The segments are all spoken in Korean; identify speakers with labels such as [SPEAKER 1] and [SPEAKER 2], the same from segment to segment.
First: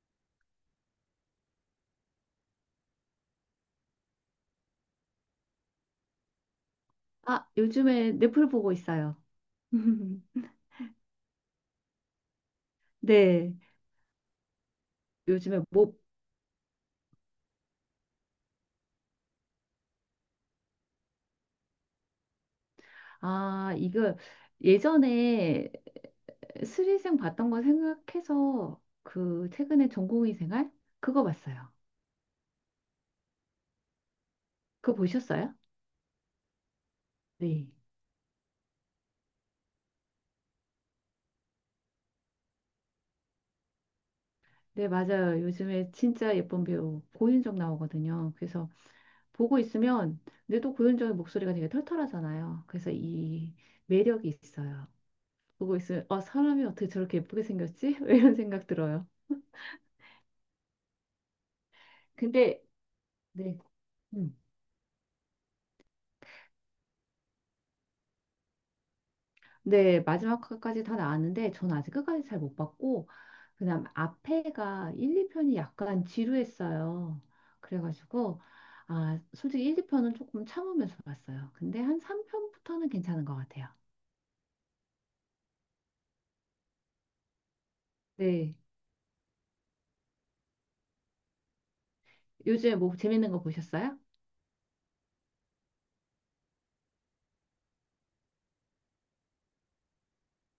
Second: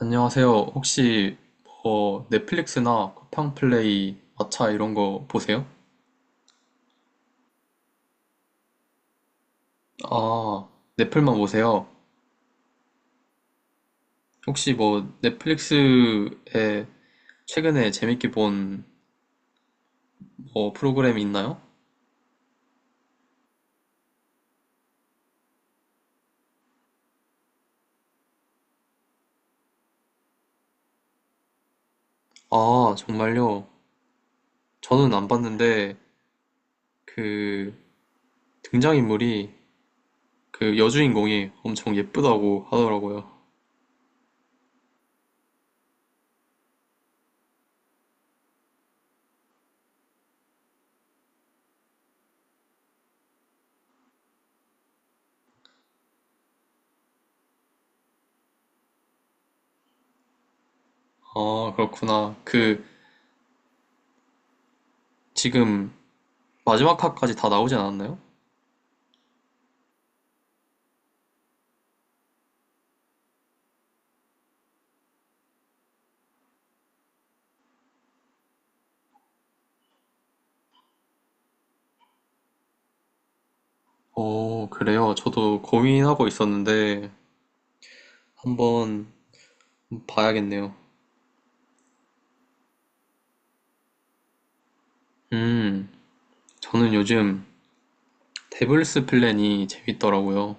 [SPEAKER 1] 안녕하세요. 혹시 뭐 넷플릭스나 쿠팡플레이, 마차 이런 거 보세요?
[SPEAKER 2] 아, 요즘에 넷플 보고 있어요.
[SPEAKER 1] 아, 넷플만 보세요.
[SPEAKER 2] 네,
[SPEAKER 1] 혹시 뭐
[SPEAKER 2] 요즘에 뭐,
[SPEAKER 1] 넷플릭스에 최근에 재밌게 본 뭐 프로그램이 있나요?
[SPEAKER 2] 아, 이거 예전에 스리생 봤던 거 생각해서 그 최근에 전공의 생활? 그거 봤어요.
[SPEAKER 1] 아, 정말요?
[SPEAKER 2] 그거
[SPEAKER 1] 저는 안
[SPEAKER 2] 보셨어요?
[SPEAKER 1] 봤는데
[SPEAKER 2] 네.
[SPEAKER 1] 그 등장인물이 그 여주인공이 엄청 예쁘다고 하더라고요.
[SPEAKER 2] 네, 맞아요. 요즘에 진짜 예쁜 배우 고윤정 나오거든요. 그래서 보고 있으면, 근데 또 고윤정의 목소리가 되게 털털하잖아요. 그래서 이 매력이 있어요. 보고 있으면, 어, 사람이 어떻게 저렇게 예쁘게 생겼지? 이런 생각 들어요.
[SPEAKER 1] 아, 그렇구나.
[SPEAKER 2] 근데
[SPEAKER 1] 그
[SPEAKER 2] 네. 음.
[SPEAKER 1] 지금 마지막 화까지 다 나오지 않았나요?
[SPEAKER 2] 네, 마지막까지 다 나왔는데 전 아직 끝까지 잘 못 봤고 그다음 앞에가 1, 2편이 약간 지루했어요. 그래가지고 아, 솔직히 1, 2편은 조금 참으면서 봤어요. 근데 한 3편부터는 괜찮은 것 같아요.
[SPEAKER 1] 어, 그래요. 저도 고민하고 있었는데,
[SPEAKER 2] 네.
[SPEAKER 1] 한번 봐야겠네요.
[SPEAKER 2] 요즘에 뭐 재밌는 거 보셨어요?
[SPEAKER 1] 음, 저는 요즘 데블스 플랜이 재밌더라고요.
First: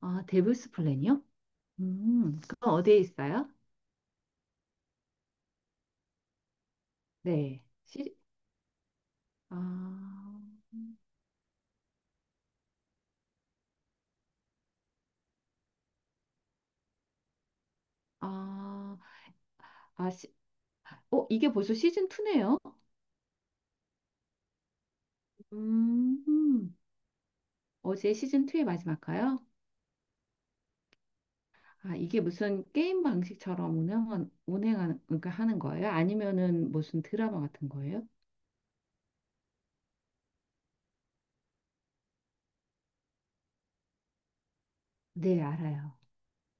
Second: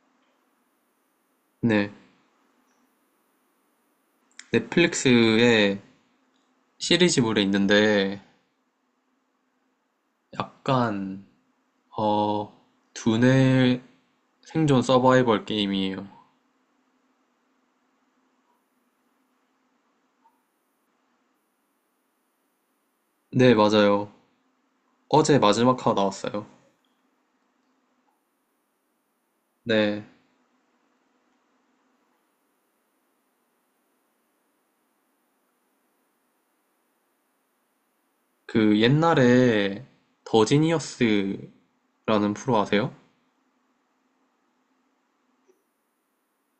[SPEAKER 2] 아, 데블스 플랜이요?
[SPEAKER 1] 네,
[SPEAKER 2] 그건 어디에 있어요?
[SPEAKER 1] 넷플릭스에 시리즈물에
[SPEAKER 2] 네. 시,
[SPEAKER 1] 있는데
[SPEAKER 2] 아,
[SPEAKER 1] 약간 어 두뇌 생존 서바이벌 게임이에요.
[SPEAKER 2] 아, 아, 시, 어, 이게 벌써 시즌 2네요?
[SPEAKER 1] 네, 맞아요. 어제 마지막 화가 나왔어요.
[SPEAKER 2] 음. 어제 시즌2의 마지막가요?
[SPEAKER 1] 네,
[SPEAKER 2] 아, 이게 무슨 게임 방식처럼 운행하는, 그러니까 하는 거예요? 아니면은 무슨 드라마 같은 거예요?
[SPEAKER 1] 그 옛날에 더 지니어스라는 프로 아세요?
[SPEAKER 2] 네, 알아요.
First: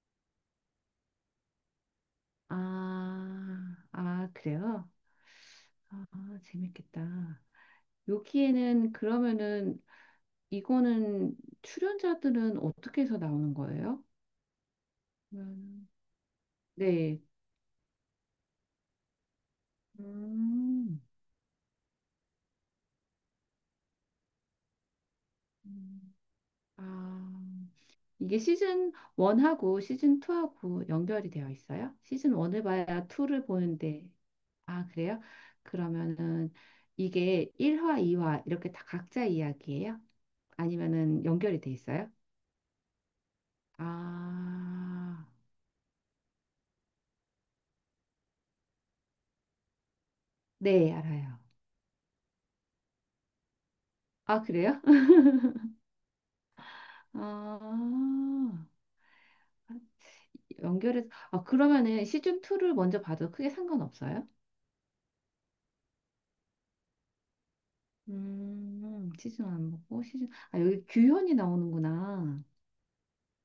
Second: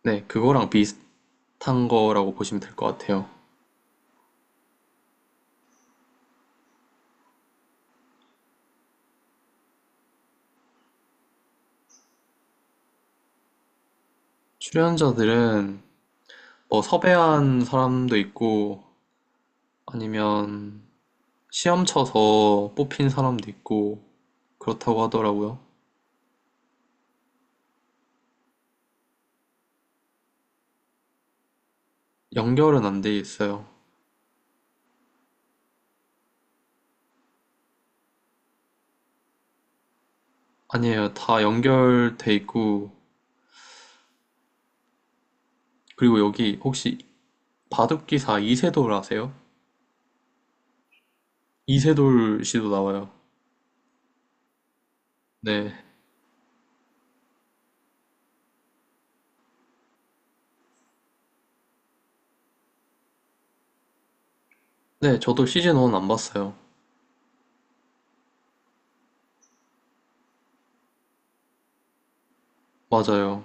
[SPEAKER 1] 네, 그거랑 비슷한 거라고 보시면 될 것 같아요.
[SPEAKER 2] 아, 아, 그래요? 아, 재밌겠다. 여기에는 그러면은 이거는 출연자들은 어떻게 해서 나오는 거예요?
[SPEAKER 1] 출연자들은
[SPEAKER 2] 음,
[SPEAKER 1] 뭐
[SPEAKER 2] 네.
[SPEAKER 1] 섭외한 사람도 있고 아니면
[SPEAKER 2] 음,
[SPEAKER 1] 시험 쳐서 뽑힌 사람도 있고 그렇다고 하더라고요.
[SPEAKER 2] 음. 아. 이게 시즌 1하고 시즌 2하고 연결이 되어 있어요? 시즌 1을 봐야
[SPEAKER 1] 연결은 안 돼
[SPEAKER 2] 2를
[SPEAKER 1] 있어요.
[SPEAKER 2] 보는데. 아, 그래요? 그러면은 이게 1화, 2화 이렇게 다 각자 이야기예요?
[SPEAKER 1] 아니에요.
[SPEAKER 2] 아니면은
[SPEAKER 1] 다
[SPEAKER 2] 연결이 돼 있어요?
[SPEAKER 1] 연결돼 있고
[SPEAKER 2] 아,
[SPEAKER 1] 그리고 여기 혹시 바둑기사 이세돌 아세요?
[SPEAKER 2] 네, 알아요.
[SPEAKER 1] 이세돌 씨도 나와요.
[SPEAKER 2] 아, 그래요?
[SPEAKER 1] 네.
[SPEAKER 2] 아, 연결해서 아, 그러면은 시즌 2를 먼저 봐도 크게 상관없어요?
[SPEAKER 1] 네, 저도 시즌 1 안 봤어요.
[SPEAKER 2] 시즌 1 보고 여기 규현이 나오는구나.
[SPEAKER 1] 맞아요.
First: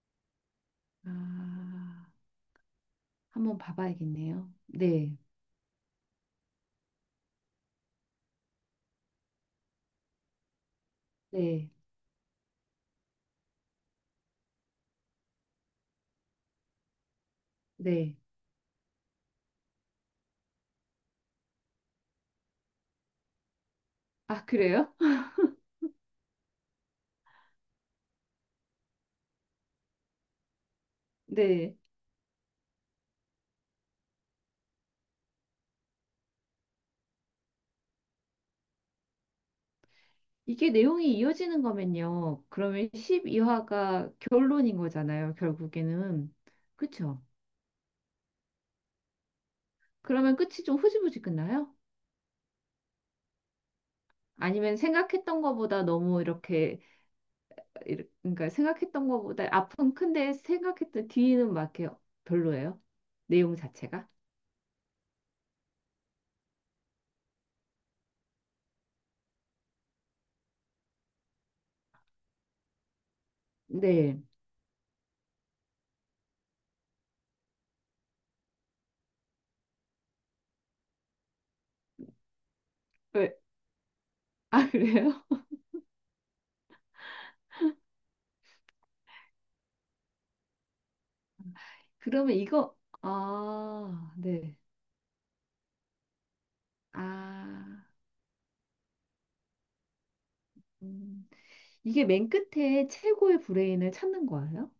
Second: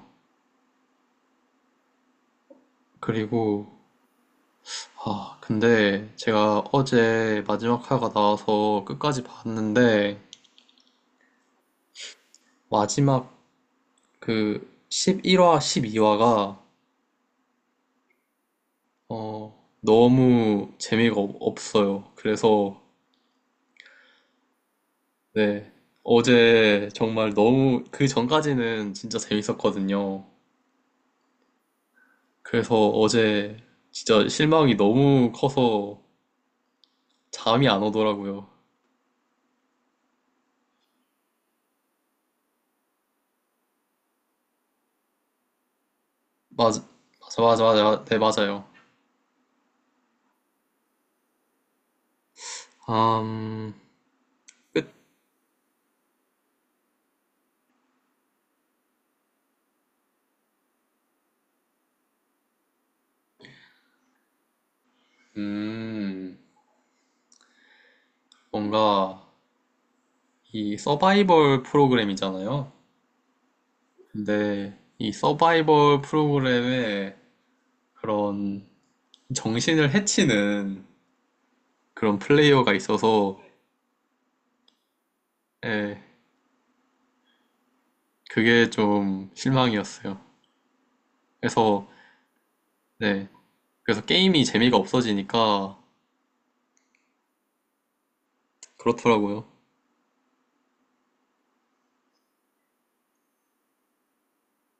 [SPEAKER 2] 아. 한번
[SPEAKER 1] 그리고
[SPEAKER 2] 봐봐야겠네요. 네,
[SPEAKER 1] 아, 근데 제가 어제 마지막 화가 나와서 끝까지 봤는데
[SPEAKER 2] 네,
[SPEAKER 1] 마지막 그 11화, 12화가
[SPEAKER 2] 네.
[SPEAKER 1] 너무 없어요. 그래서
[SPEAKER 2] 아, 그래요?
[SPEAKER 1] 네. 어제 정말 너무 그 전까지는 진짜 재밌었거든요.
[SPEAKER 2] 네.
[SPEAKER 1] 그래서 어제 진짜 실망이 너무 커서 잠이 안 오더라고요.
[SPEAKER 2] 이게 내용이 이어지는 거면요. 그러면 12화가 결론인 거잖아요, 결국에는.
[SPEAKER 1] 맞아,
[SPEAKER 2] 그쵸?
[SPEAKER 1] 맞아, 맞아, 맞아. 네, 맞아요.
[SPEAKER 2] 그러면 끝이 좀 흐지부지 끝나요?
[SPEAKER 1] 음,
[SPEAKER 2] 아니면 생각했던 거보다 너무 이렇게, 그러니까 생각했던 거보다 앞은 큰데 생각했던 뒤는 막 이렇게 별로예요? 내용 자체가?
[SPEAKER 1] 음, 뭔가 이 서바이벌 프로그램이잖아요.
[SPEAKER 2] 네.
[SPEAKER 1] 근데 이 서바이벌 프로그램의 그런 정신을 해치는 그런 플레이어가
[SPEAKER 2] 왜?
[SPEAKER 1] 있어서
[SPEAKER 2] 아, 그래요?
[SPEAKER 1] 예, 그게 좀 실망이었어요. 그래서
[SPEAKER 2] 그러면
[SPEAKER 1] 네, 그래서
[SPEAKER 2] 아,
[SPEAKER 1] 게임이
[SPEAKER 2] 네.
[SPEAKER 1] 재미가 없어지니까
[SPEAKER 2] 아,
[SPEAKER 1] 그렇더라고요.
[SPEAKER 2] 음. 이게 맨 끝에 최고의 브레인을 찾는 거예요?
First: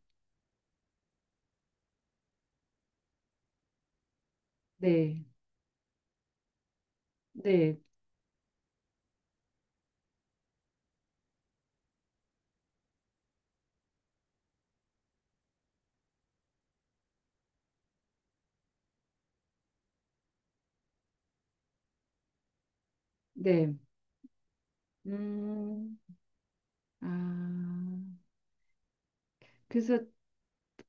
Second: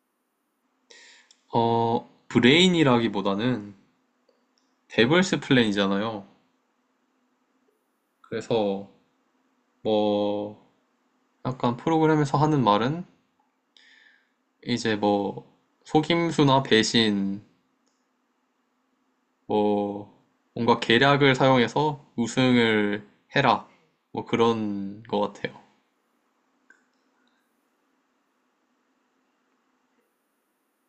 [SPEAKER 1] 어, 브레인이라기보다는
[SPEAKER 2] 네,
[SPEAKER 1] 데블스 플랜이잖아요.
[SPEAKER 2] 네,
[SPEAKER 1] 그래서 뭐 약간 프로그램에서 하는 말은 이제 뭐 속임수나 배신 뭐 뭔가 계략을 사용해서 우승을 해라
[SPEAKER 2] 네.
[SPEAKER 1] 뭐 그런 것 같아요.
[SPEAKER 2] 음, 아, 그래서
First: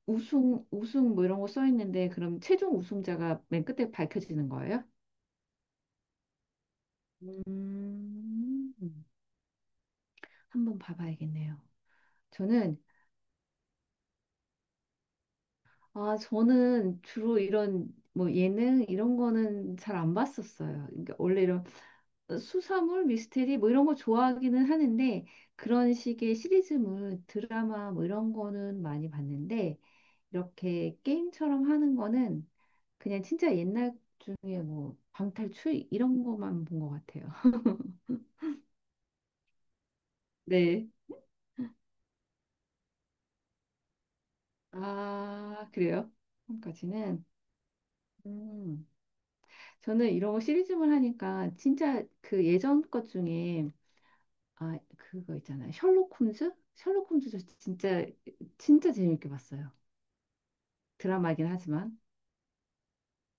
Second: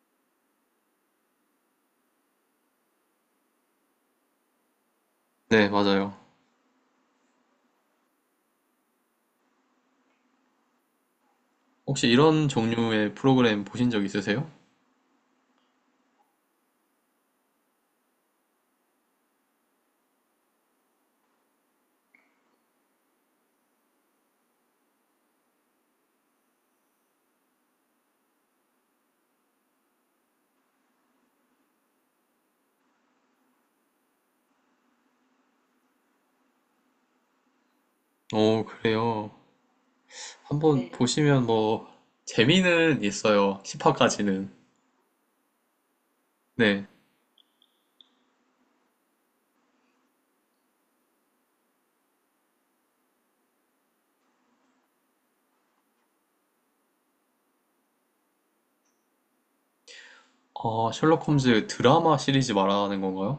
[SPEAKER 2] 우승 뭐 이런 거 써 있는데 그럼 최종 우승자가 맨 끝에 밝혀지는 거예요?
[SPEAKER 1] 네, 맞아요.
[SPEAKER 2] 음, 한번 봐봐야겠네요.
[SPEAKER 1] 혹시 이런
[SPEAKER 2] 저는,
[SPEAKER 1] 종류의 프로그램 보신 적 있으세요?
[SPEAKER 2] 아, 저는 주로 이런 뭐 예능 이런 거는 잘 안 봤었어요. 그러니까 원래 이런 수사물, 미스테리 뭐 이런 거 좋아하기는 하는데 그런 식의 시리즈물, 드라마 뭐 이런 거는 많이 봤는데 이렇게 게임처럼 하는 거는 그냥 진짜 옛날 중에 뭐 방탈출 이런 거만 본 것 같아요.
[SPEAKER 1] 어, 그래요. 한번
[SPEAKER 2] 네.
[SPEAKER 1] 네. 보시면 뭐 재미는 있어요. 10화까지는.
[SPEAKER 2] 아, 그래요?
[SPEAKER 1] 네.
[SPEAKER 2] 지금까지는. 음. 저는 이런 거 시리즈물 하니까 진짜 그 예전 것 중에 아, 그거 있잖아요. 셜록 홈즈? 셜록 홈즈 저 진짜 진짜 재밌게 봤어요.
[SPEAKER 1] 아, 셜록
[SPEAKER 2] 드라마이긴
[SPEAKER 1] 홈즈
[SPEAKER 2] 하지만.
[SPEAKER 1] 드라마 시리즈 말하는 건가요?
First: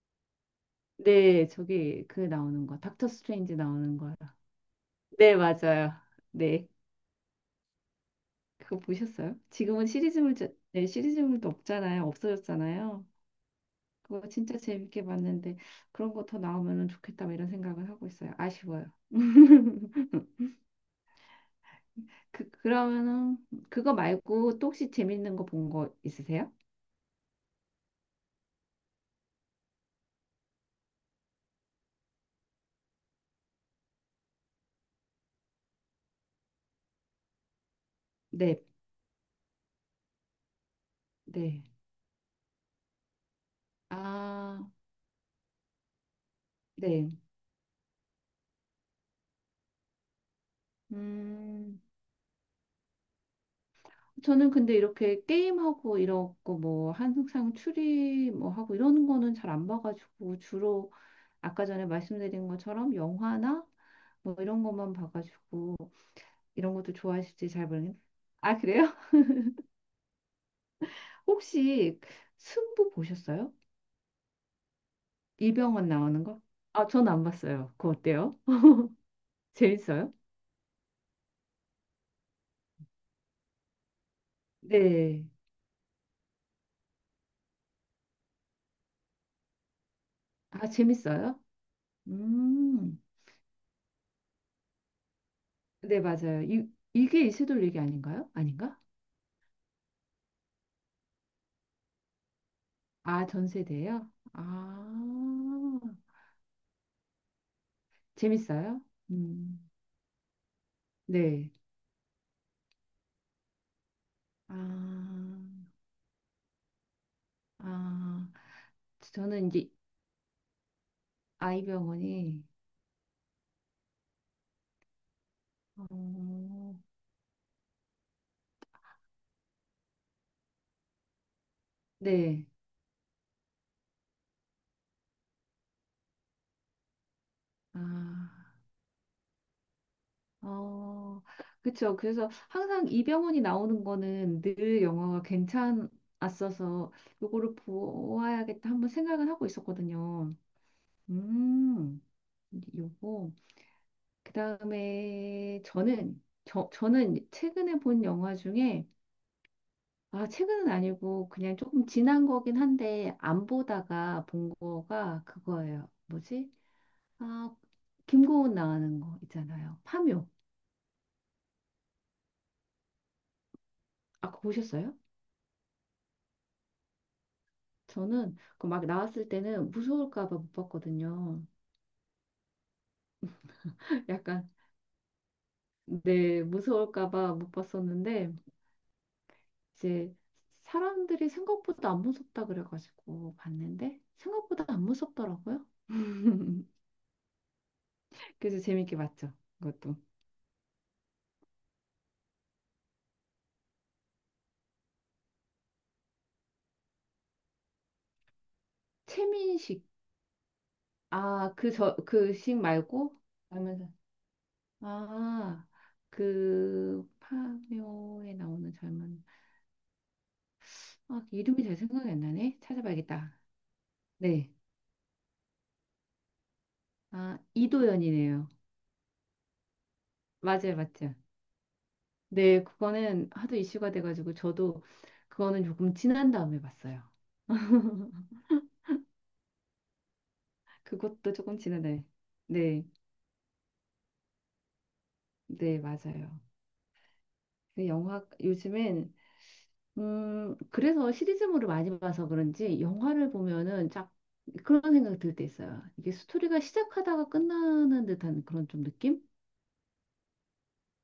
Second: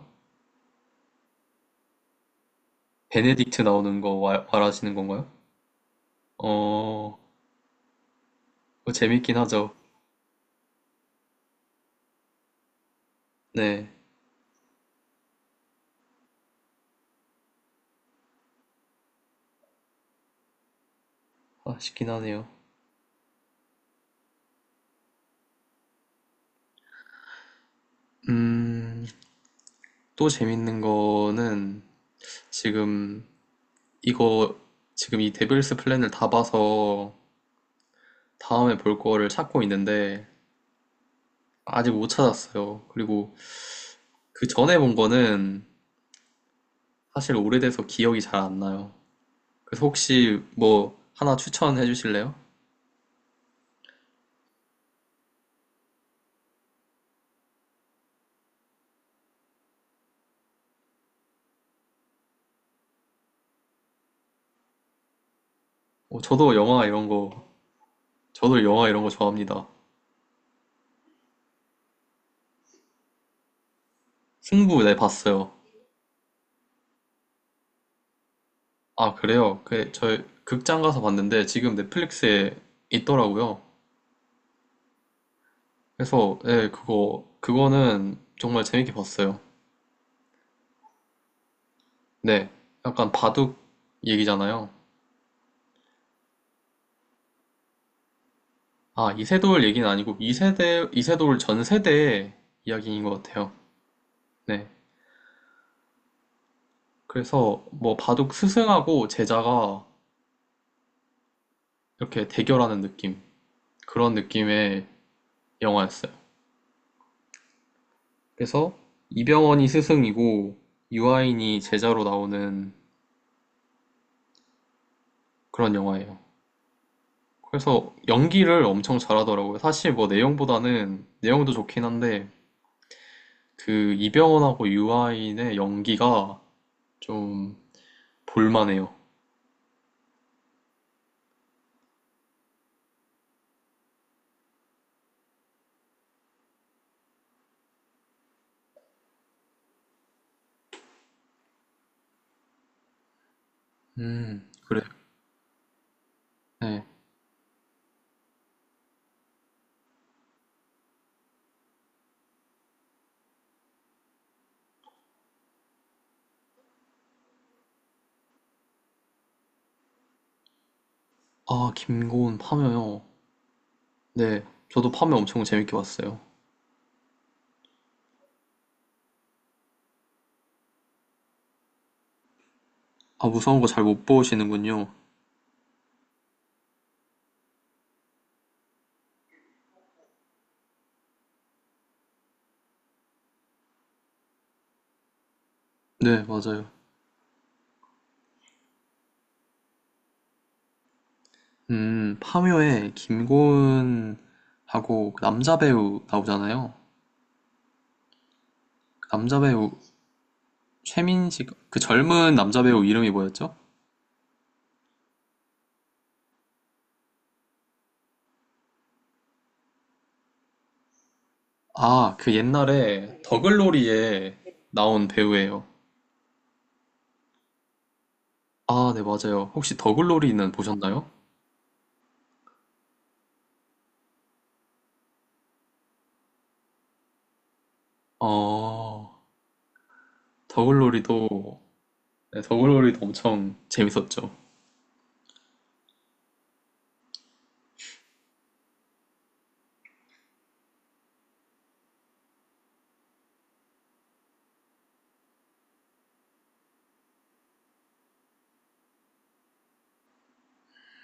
[SPEAKER 2] 네, 저기 그 나오는 거, 닥터 스트레인지
[SPEAKER 1] 베네딕트
[SPEAKER 2] 나오는
[SPEAKER 1] 나오는 거
[SPEAKER 2] 거요.
[SPEAKER 1] 와- 말하시는 건가요?
[SPEAKER 2] 네, 맞아요. 네,
[SPEAKER 1] 어,
[SPEAKER 2] 그거
[SPEAKER 1] 그거
[SPEAKER 2] 보셨어요?
[SPEAKER 1] 재밌긴 하죠.
[SPEAKER 2] 지금은 시리즈물, 네, 시리즈물도 없잖아요. 없어졌잖아요.
[SPEAKER 1] 네.
[SPEAKER 2] 그거 진짜 재밌게 봤는데 그런 거 더 나오면은 좋겠다 뭐 이런 생각을 하고 있어요. 아쉬워요.
[SPEAKER 1] 아쉽긴 하네요.
[SPEAKER 2] 그러면은 그거 말고 또 혹시 재밌는 거 본 거 있으세요?
[SPEAKER 1] 음, 또 재밌는 거는 지금 이거 지금 이 데빌스 플랜을 다 봐서
[SPEAKER 2] 네,
[SPEAKER 1] 다음에 볼 거를 찾고 있는데
[SPEAKER 2] 네.
[SPEAKER 1] 아직 못 찾았어요. 그리고 그
[SPEAKER 2] 아,
[SPEAKER 1] 전에 본 거는
[SPEAKER 2] 네.
[SPEAKER 1] 사실 오래돼서 기억이 잘 안 나요. 그래서 혹시 뭐 하나
[SPEAKER 2] 음.
[SPEAKER 1] 추천해 주실래요?
[SPEAKER 2] 저는 근데 이렇게 게임하고 이러고 뭐 항상 추리 뭐 하고 이러는 거는 잘 안 봐가지고 주로 아까 전에 말씀드린 것처럼 영화나 뭐 이런 것만 봐가지고
[SPEAKER 1] 어,
[SPEAKER 2] 이런 것도 좋아하실지 잘 모르겠. 아
[SPEAKER 1] 저도 영화
[SPEAKER 2] 그래요?
[SPEAKER 1] 이런 거 좋아합니다.
[SPEAKER 2] 혹시 승부 보셨어요?
[SPEAKER 1] 승부 네 봤어요.
[SPEAKER 2] 이병헌 나오는 거? 아, 전 안 봤어요. 그거 어때요?
[SPEAKER 1] 아, 그래요? 그,
[SPEAKER 2] 재밌어요?
[SPEAKER 1] 저 극장 가서 봤는데 지금 넷플릭스에 있더라고요.
[SPEAKER 2] 네.
[SPEAKER 1] 그래서 네, 그거는 정말 재밌게 봤어요.
[SPEAKER 2] 아, 재밌어요?
[SPEAKER 1] 네,
[SPEAKER 2] 음.
[SPEAKER 1] 약간 바둑 얘기잖아요.
[SPEAKER 2] 네, 맞아요. 이게 이세돌 얘기 아닌가요? 아닌가?
[SPEAKER 1] 아, 이세돌 얘기는 아니고 이세돌 전 세대 이야기인 것
[SPEAKER 2] 아, 전
[SPEAKER 1] 같아요.
[SPEAKER 2] 세대예요?
[SPEAKER 1] 네.
[SPEAKER 2] 아.
[SPEAKER 1] 그래서 뭐 바둑
[SPEAKER 2] 재밌어요?
[SPEAKER 1] 스승하고
[SPEAKER 2] 음.
[SPEAKER 1] 제자가
[SPEAKER 2] 네.
[SPEAKER 1] 이렇게 대결하는 느낌. 그런
[SPEAKER 2] 아,
[SPEAKER 1] 느낌의 영화였어요.
[SPEAKER 2] 아,
[SPEAKER 1] 그래서
[SPEAKER 2] 저는
[SPEAKER 1] 이병헌이
[SPEAKER 2] 이제
[SPEAKER 1] 스승이고 유아인이 제자로
[SPEAKER 2] 아이병원이
[SPEAKER 1] 나오는 그런 영화예요.
[SPEAKER 2] 어,
[SPEAKER 1] 그래서 연기를 엄청 잘하더라고요. 사실 뭐 내용보다는 내용도 좋긴 한데
[SPEAKER 2] 네.
[SPEAKER 1] 그 이병헌하고 유아인의 연기가 좀
[SPEAKER 2] 아,
[SPEAKER 1] 볼만해요.
[SPEAKER 2] 어, 그쵸. 그래서 항상 이병헌이 나오는 거는 늘 영화가 괜찮았어서 요거를 보아야겠다 한번 생각은 하고 있었거든요. 음, 요거.
[SPEAKER 1] 그래요?
[SPEAKER 2] 그다음에 저는 저,
[SPEAKER 1] 네.
[SPEAKER 2] 저는 최근에 본 영화 중에 아, 최근은 아니고 그냥 조금 지난 거긴 한데 안 보다가 본 거가 그거예요. 뭐지? 아, 김고은 나오는 거 있잖아요. 파묘.
[SPEAKER 1] 아, 김고은 파묘요.
[SPEAKER 2] 아까
[SPEAKER 1] 네, 저도
[SPEAKER 2] 보셨어요?
[SPEAKER 1] 파묘 엄청 재밌게 봤어요.
[SPEAKER 2] 저는 그막 나왔을 때는 무서울까 봐 못 봤거든요.
[SPEAKER 1] 아, 무서운 거 잘 못
[SPEAKER 2] 약간
[SPEAKER 1] 보시는군요.
[SPEAKER 2] 네, 무서울까 봐 못 봤었는데 이제 사람들이 생각보다 안 무섭다 그래가지고 봤는데 생각보다 안 무섭더라고요.
[SPEAKER 1] 네, 맞아요.
[SPEAKER 2] 그래서 재밌게 봤죠. 그것도.
[SPEAKER 1] 파묘에 김고은하고 그 남자 배우 나오잖아요. 그 남자 배우
[SPEAKER 2] 최민식
[SPEAKER 1] 최민식,
[SPEAKER 2] 아, 그
[SPEAKER 1] 그
[SPEAKER 2] 저, 그
[SPEAKER 1] 젊은
[SPEAKER 2] 식
[SPEAKER 1] 남자 배우 이름이
[SPEAKER 2] 말고?
[SPEAKER 1] 뭐였죠?
[SPEAKER 2] 라면, 아, 그 파묘에 나오는 젊은, 아, 이름이 잘 생각이
[SPEAKER 1] 아,
[SPEAKER 2] 안
[SPEAKER 1] 그
[SPEAKER 2] 나네?
[SPEAKER 1] 옛날에
[SPEAKER 2] 찾아봐야겠다.
[SPEAKER 1] 더글로리에
[SPEAKER 2] 네.
[SPEAKER 1] 나온 배우예요.
[SPEAKER 2] 아, 이도연이네요.
[SPEAKER 1] 아, 네, 맞아요. 혹시 더글로리는
[SPEAKER 2] 맞아요,
[SPEAKER 1] 보셨나요?
[SPEAKER 2] 맞죠. 네, 그거는 하도 이슈가 돼가지고 저도 그거는 조금 지난 다음에 봤어요.
[SPEAKER 1] 어,
[SPEAKER 2] 그것도 조금
[SPEAKER 1] 더글로리도,
[SPEAKER 2] 지난 다음에.
[SPEAKER 1] 네,
[SPEAKER 2] 네,
[SPEAKER 1] 더글로리도 엄청 재밌었죠.
[SPEAKER 2] 네, 맞아요. 그 영화, 요즘엔 그래서 시리즈물을 많이 봐서 그런지 영화를 보면은 쫙 그런 생각이 들 때 있어요. 이게 스토리가 시작하다가 끝나는 듯한 그런 좀 느낌?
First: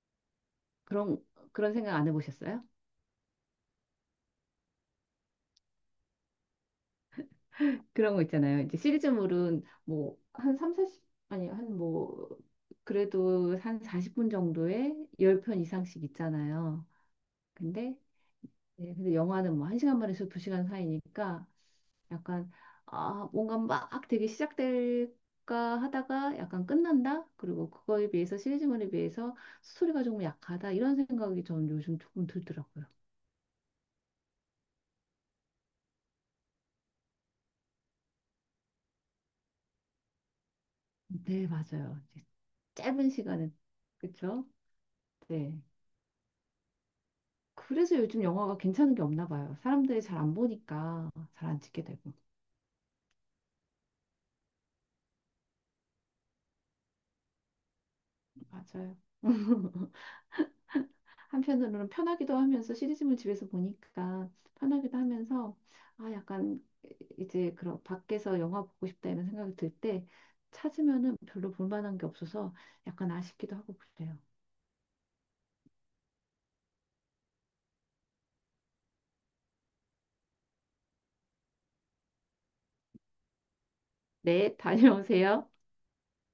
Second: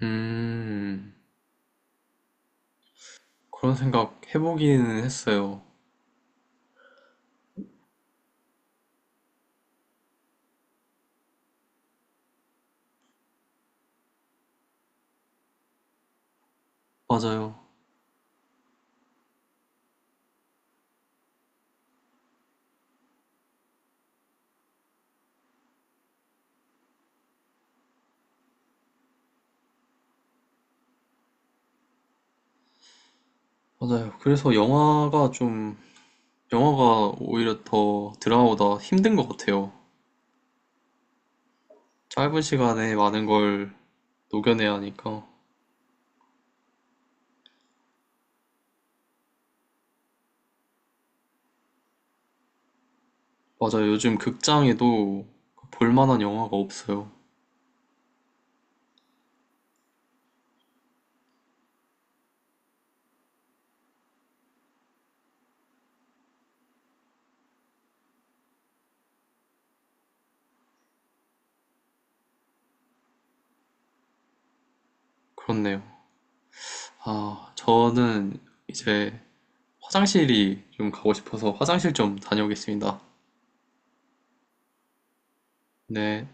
[SPEAKER 1] 음,
[SPEAKER 2] 그런, 그런 생각 안 해보셨어요?
[SPEAKER 1] 그런 생각 해보기는 했어요.
[SPEAKER 2] 그런 거 있잖아요. 이제 시리즈물은 뭐 한삼 40, 아니, 한 뭐, 그래도 한 40분 정도에 10편 이상씩 있잖아요.
[SPEAKER 1] 맞아요.
[SPEAKER 2] 근데 네, 근데 영화는 뭐 1시간 반에서 2시간 사이니까 약간 아, 뭔가 막 되게 시작될까 하다가 약간 끝난다. 그리고 그거에 비해서 시리즈물에 비해서 스토리가 조금 약하다. 이런 생각이 저는 요즘 조금 들더라고요.
[SPEAKER 1] 맞아요. 그래서 영화가 오히려 더 드라마보다 힘든 것 같아요.
[SPEAKER 2] 네, 맞아요. 이제
[SPEAKER 1] 짧은 시간에
[SPEAKER 2] 짧은
[SPEAKER 1] 많은
[SPEAKER 2] 시간에
[SPEAKER 1] 걸
[SPEAKER 2] 그렇죠?
[SPEAKER 1] 녹여내야 하니까.
[SPEAKER 2] 네. 그래서 요즘 영화가 괜찮은 게 없나 봐요. 사람들이 잘 안 보니까 잘 안 찍게 되고.
[SPEAKER 1] 맞아요. 요즘 극장에도 볼만한 영화가 없어요.
[SPEAKER 2] 맞아요. 한편으로는 편하기도 하면서 시리즈물 집에서 보니까 편하기도 하면서 아 약간 이제 그런 밖에서 영화 보고 싶다 이런 생각이 들 때 찾으면은 별로 볼만한 게 없어서 약간 아쉽기도 하고 그래요.
[SPEAKER 1] 그렇네요. 아, 저는 이제 화장실이 좀 가고 싶어서 화장실 좀 다녀오겠습니다.
[SPEAKER 2] 네, 다녀오세요.
[SPEAKER 1] 네.